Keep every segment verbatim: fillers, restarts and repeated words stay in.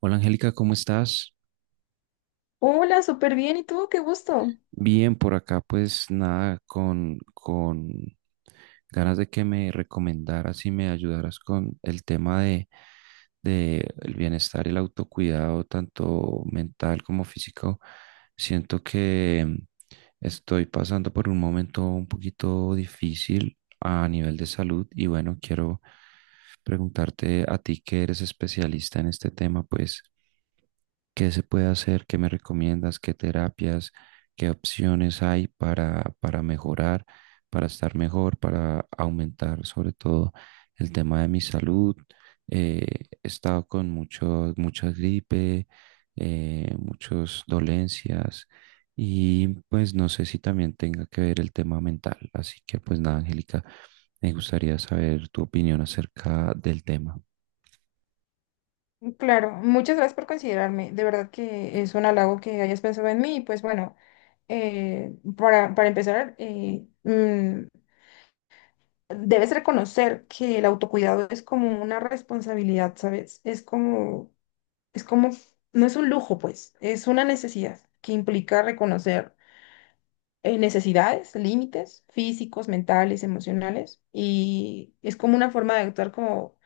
Hola, Angélica, ¿cómo estás? Hola, súper bien. ¿Y tú? Qué gusto. Bien, por acá pues nada, con, con ganas de que me recomendaras y me ayudaras con el tema de, de el bienestar y el autocuidado, tanto mental como físico. Siento que mm, estoy pasando por un momento un poquito difícil a nivel de salud y bueno, quiero preguntarte a ti que eres especialista en este tema, pues ¿qué se puede hacer? ¿Qué me recomiendas? ¿Qué terapias? ¿Qué opciones hay para, para mejorar, para estar mejor, para aumentar sobre todo el tema de mi salud? Eh, He estado con mucho, mucha gripe, eh, muchas dolencias y pues no sé si también tenga que ver el tema mental. Así que pues nada, Angélica, me gustaría saber tu opinión acerca del tema. Claro, muchas gracias por considerarme. De verdad que es un halago que hayas pensado en mí. Y pues bueno, eh, para, para empezar, eh, mm, debes reconocer que el autocuidado es como una responsabilidad, ¿sabes? Es como, es como, no es un lujo, pues, es una necesidad que implica reconocer eh, necesidades, límites físicos, mentales, emocionales. Y es como una forma de actuar como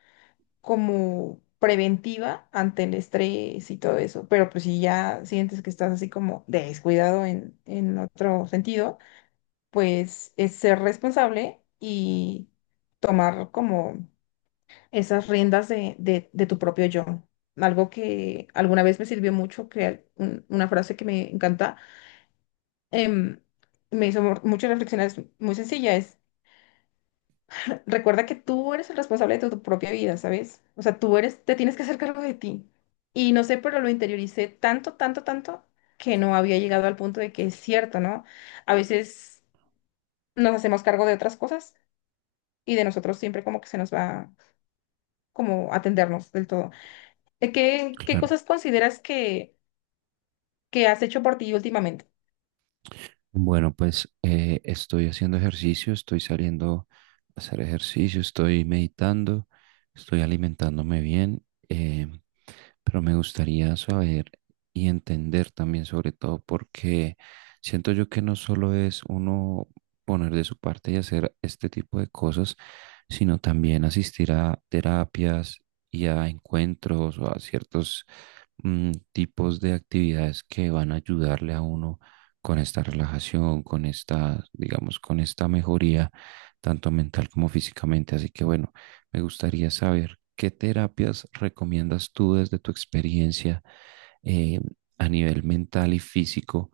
como preventiva ante el estrés y todo eso. Pero pues si ya sientes que estás así como descuidado en, en otro sentido, pues es ser responsable y tomar como esas riendas de, de- de tu propio yo. Algo que alguna vez me sirvió mucho, que al- un- una frase que me encanta, em, me hizo mu- mucho reflexionar, es muy sencilla, recuerda que tú eres el responsable de tu propia vida, ¿sabes? O sea, tú eres, te tienes que hacer cargo de ti. Y no sé, pero lo interioricé tanto, tanto, tanto que no había llegado al punto de que es cierto, ¿no? A veces nos hacemos cargo de otras cosas y de nosotros siempre como que se nos va como atendernos del todo. Eh, ¿Qué, qué Claro. cosas consideras que, que has hecho por ti últimamente? Bueno, pues eh, estoy haciendo ejercicio, estoy saliendo a hacer ejercicio, estoy meditando, estoy alimentándome bien, eh, pero me gustaría saber y entender también sobre todo porque siento yo que no solo es uno poner de su parte y hacer este tipo de cosas, sino también asistir a terapias y a encuentros o a ciertos mm, tipos de actividades que van a ayudarle a uno con esta relajación, con esta, digamos, con esta mejoría, tanto mental como físicamente. Así que bueno, me gustaría saber qué terapias recomiendas tú desde tu experiencia, eh, a nivel mental y físico,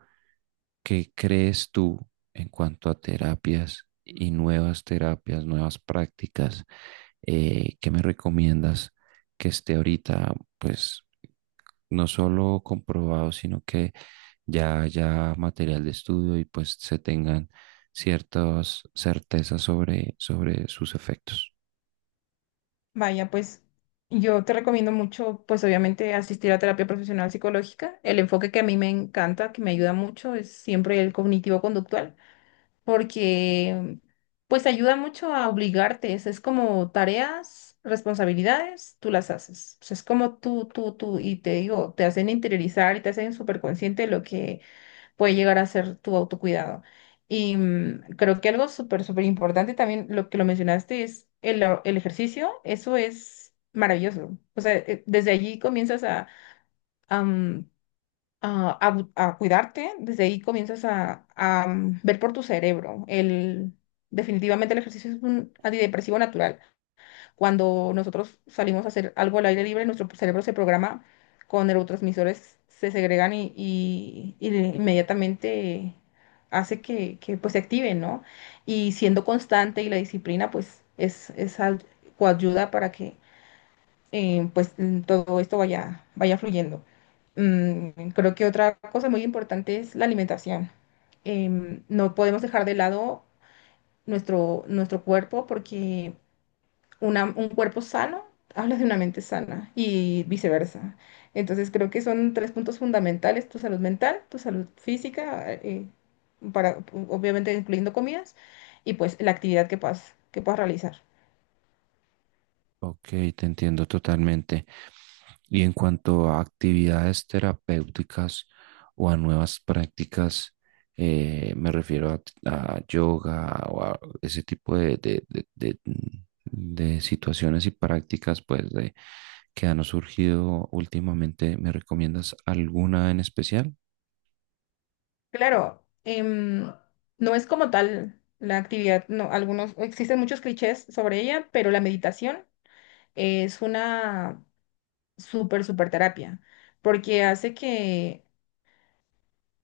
qué crees tú en cuanto a terapias y nuevas terapias, nuevas prácticas, eh, qué me recomiendas que esté ahorita, pues no solo comprobado, sino que ya haya material de estudio y pues se tengan ciertas certezas sobre, sobre sus efectos. Vaya, pues yo te recomiendo mucho, pues obviamente asistir a terapia profesional psicológica. El enfoque que a mí me encanta, que me ayuda mucho, es siempre el cognitivo-conductual, porque pues ayuda mucho a obligarte. Es, es como tareas, responsabilidades, tú las haces. O sea, es como tú, tú, tú, y te digo, te hacen interiorizar y te hacen súper consciente de lo que puede llegar a ser tu autocuidado. Y mm, creo que algo súper, súper importante también, lo que lo mencionaste, es el, a- el ejercicio. Eso es maravilloso. O sea, eh, desde allí comienzas a, a, mm, a- a bu- a cuidarte, desde ahí comienzas a, a, mm, ver por tu cerebro. El, definitivamente el ejercicio es un antidepresivo natural. Cuando nosotros salimos a hacer algo al aire libre, nuestro cerebro se programa con neurotransmisores, se segregan y, y- y inmediatamente hace que, que, pues, se activen, ¿no? Y siendo constante y la disciplina, pues es, es al- coayuda para que eh, pues mm, todo esto vaya, vaya fluyendo. Mm, creo que otra cosa muy importante es la alimentación. Em, no podemos dejar de lado nuestro, nuestro cuerpo porque una- un cuerpo sano, hablas de una mente sana y viceversa. Entonces creo que son tres puntos fundamentales, tu salud mental, tu salud física, eh, para, obviamente incluyendo comidas, y pues la actividad que puedas, que puedas realizar. Ok, te entiendo totalmente. Y en cuanto a actividades terapéuticas o a nuevas prácticas, eh, me refiero a, a yoga o a ese tipo de, de- de- de- mm, de situaciones y prácticas pues, de- que han surgido últimamente. ¿Me recomiendas alguna en especial? Claro, em, no es como tal la actividad, no, algunos, existen muchos clichés sobre ella, pero la meditación es una súper, súper terapia, porque hace que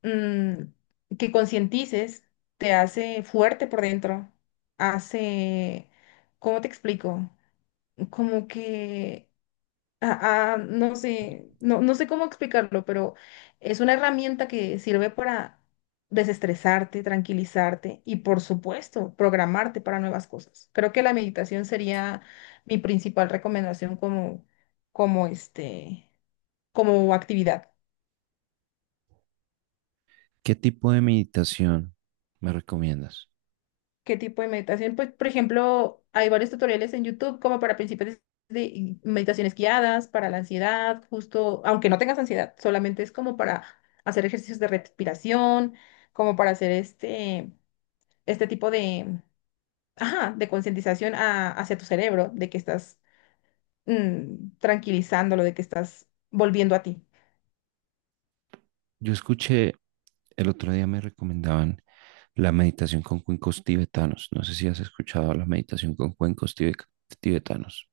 mm, que concientices, te hace fuerte por dentro, hace, ¿cómo te explico? Como que, ah, ah, no sé, no, no sé cómo explicarlo, pero es una herramienta que sirve para desestresarte, tranquilizarte y, por supuesto, programarte para nuevas cosas. Creo que la meditación sería mi principal recomendación como, como este, como actividad. ¿Qué tipo de meditación me recomiendas? Qué tipo de meditación. Pues, por ejemplo, hay varios tutoriales en YouTube como para principiantes de meditaciones guiadas, para la ansiedad, justo, aunque no tengas ansiedad, solamente es como para hacer ejercicios de respiración, como para hacer este, este tipo de, ajá, de concientización a- hacia tu cerebro, de que estás mm, tranquilizándolo, de que estás volviendo a ti. Yo escuché, el otro día me recomendaban la meditación con cuencos tibetanos. No sé si has escuchado la meditación con cuencos tibe- tibetanos.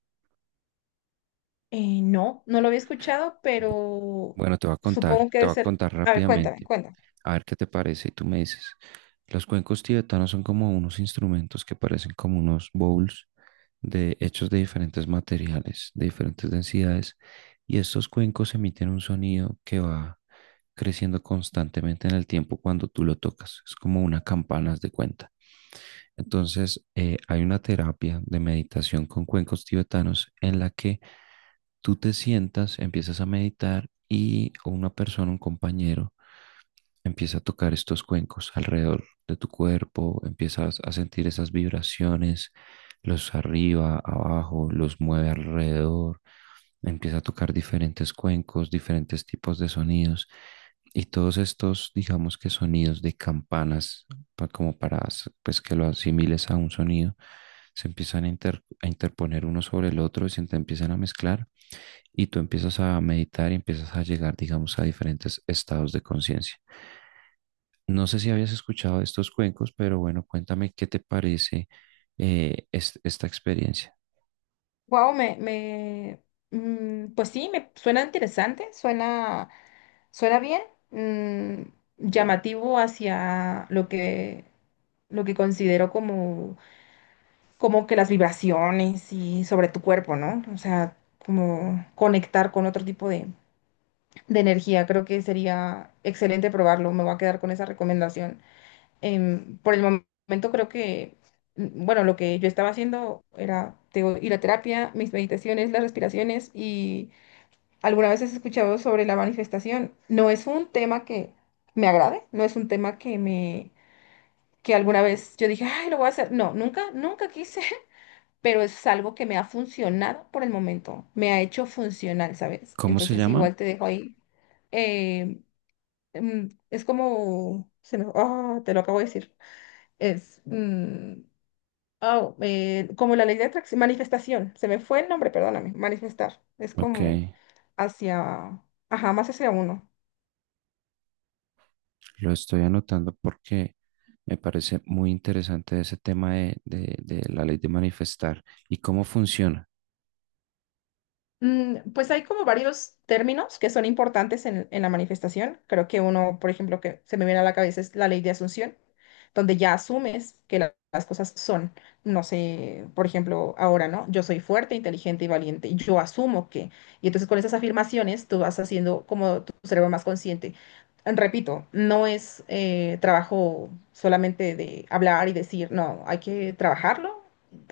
Eh, no, no lo había escuchado, Bu- pero Bueno, te voy a contar, supongo que te debe voy a ser... contar A ver, cuéntame, rápidamente. cuéntame. A ver qué te parece y tú me dices. Los cuencos tibetanos son como unos instrumentos que parecen como unos bowls de, hechos de diferentes materiales, de diferentes densidades, y estos cuencos emiten un sonido que va creciendo constantemente en el tiempo cuando tú lo tocas. Es como una campana, haz de cuenta. Entonces, eh, hay una terapia de meditación con cuencos tibetanos en la que tú te sientas, empiezas a meditar y una persona, un compañero, empieza a tocar estos cuencos alrededor de tu cuerpo, empiezas a sentir esas vibraciones, los arriba, abajo, los mueve alrededor, empieza a tocar diferentes cuencos, diferentes tipos de sonidos y todos estos, digamos que sonidos de campanas, pa- como para pues, que lo asimiles a un sonido, se empiezan a, inter- a interponer uno sobre el otro y se te empiezan a mezclar y tú empiezas a meditar y empiezas a llegar, digamos, a diferentes estados de conciencia. No sé si habías escuchado de estos cuencos, pero bueno, cuéntame qué te parece eh, es- esta experiencia. Wow, me, me, mm, pues sí, me suena interesante, suena, suena bien, mm, llamativo hacia lo que, lo que considero como, como que las vibraciones y sobre tu cuerpo, ¿no? O sea, como conectar con otro tipo de, de energía. Creo que sería excelente probarlo. Me voy a quedar con esa recomendación. Em, por el momento creo que, mm, bueno, lo que yo estaba haciendo era, te digo, ir a terapia, mis meditaciones, las respiraciones y alguna vez has escuchado sobre la manifestación. No es un tema que me agrade, no es un tema que me, que alguna vez yo dije, ay, lo voy a hacer. No, nunca, nunca quise, pero es algo que me ha funcionado por el momento, me ha hecho funcional, ¿sabes? ¿Cómo se Entonces llama? igual te dejo ahí. eh, mm, es como, se me- ah, te lo acabo de decir. Es mm, oh, eh, como la ley de atracción, manifestación. Se me fue el nombre, perdóname. Manifestar. Es Ok, como hacia, ajá, más hacia uno. lo estoy anotando porque me parece muy interesante ese tema de, de- de la ley de manifestar y cómo funciona. Mm, Pues hay como varios términos que son importantes en, en la manifestación. Creo que uno, por ejemplo, que se me viene a la cabeza es la ley de asunción, donde ya asumes que la- las cosas son, no sé, por ejemplo, ahora, ¿no? Yo soy fuerte, inteligente y valiente, y yo asumo que. Y entonces con esas afirmaciones tú vas haciendo como tu cerebro más consciente. Repito, no es eh, trabajo solamente de hablar y decir, no, hay que trabajarlo,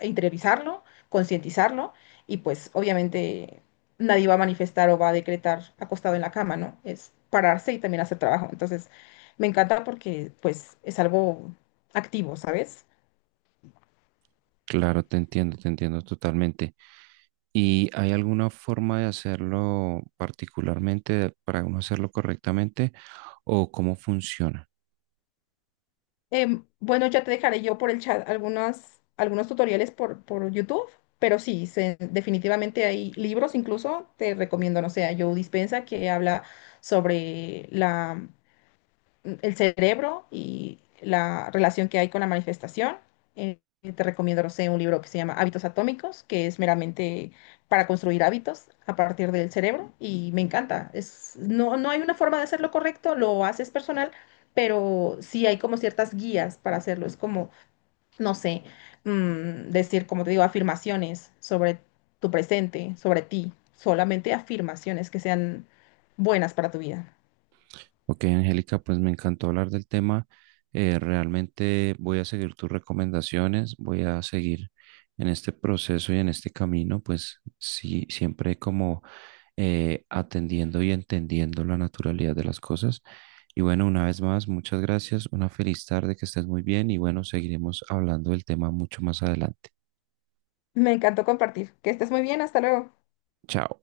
interiorizarlo, concientizarlo. Y pues obviamente nadie va a manifestar o va a decretar acostado en la cama, ¿no? Es pararse y también hacer trabajo. Entonces, me encanta porque, pues, es algo activo, ¿sabes? Claro, te entiendo, te entiendo totalmente. ¿Y hay alguna forma de hacerlo particularmente para uno hacerlo correctamente o cómo funciona? Em, bueno, ya te dejaré yo por el chat algunas, algunos tutoriales por, por YouTube, pero sí, se- definitivamente hay libros, incluso te recomiendo, no sé, a Joe Dispenza que habla sobre la el cerebro y la relación que hay con la manifestación. Eh, Te recomiendo, no sé, un libro que se llama Hábitos Atómicos, que es meramente para construir hábitos a partir del cerebro y me encanta. Es, no, no hay una forma de hacerlo correcto, lo haces personal, pero sí hay como ciertas guías para hacerlo. Es como, no sé, mm, decir, como te digo, afirmaciones sobre tu presente, sobre ti, solamente afirmaciones que sean buenas para tu vida. Ok, Angélica, pues me encantó hablar del tema. Eh, realmente voy a seguir tus recomendaciones, voy a seguir en este proceso y en este camino, pues sí, siempre como eh, atendiendo y entendiendo la naturalidad de las cosas. Y bueno, una vez más, muchas gracias, una feliz tarde, que estés muy bien y bueno, seguiremos hablando del tema mucho más adelante. Me encantó compartir. Que estés muy bien, hasta luego. Chao.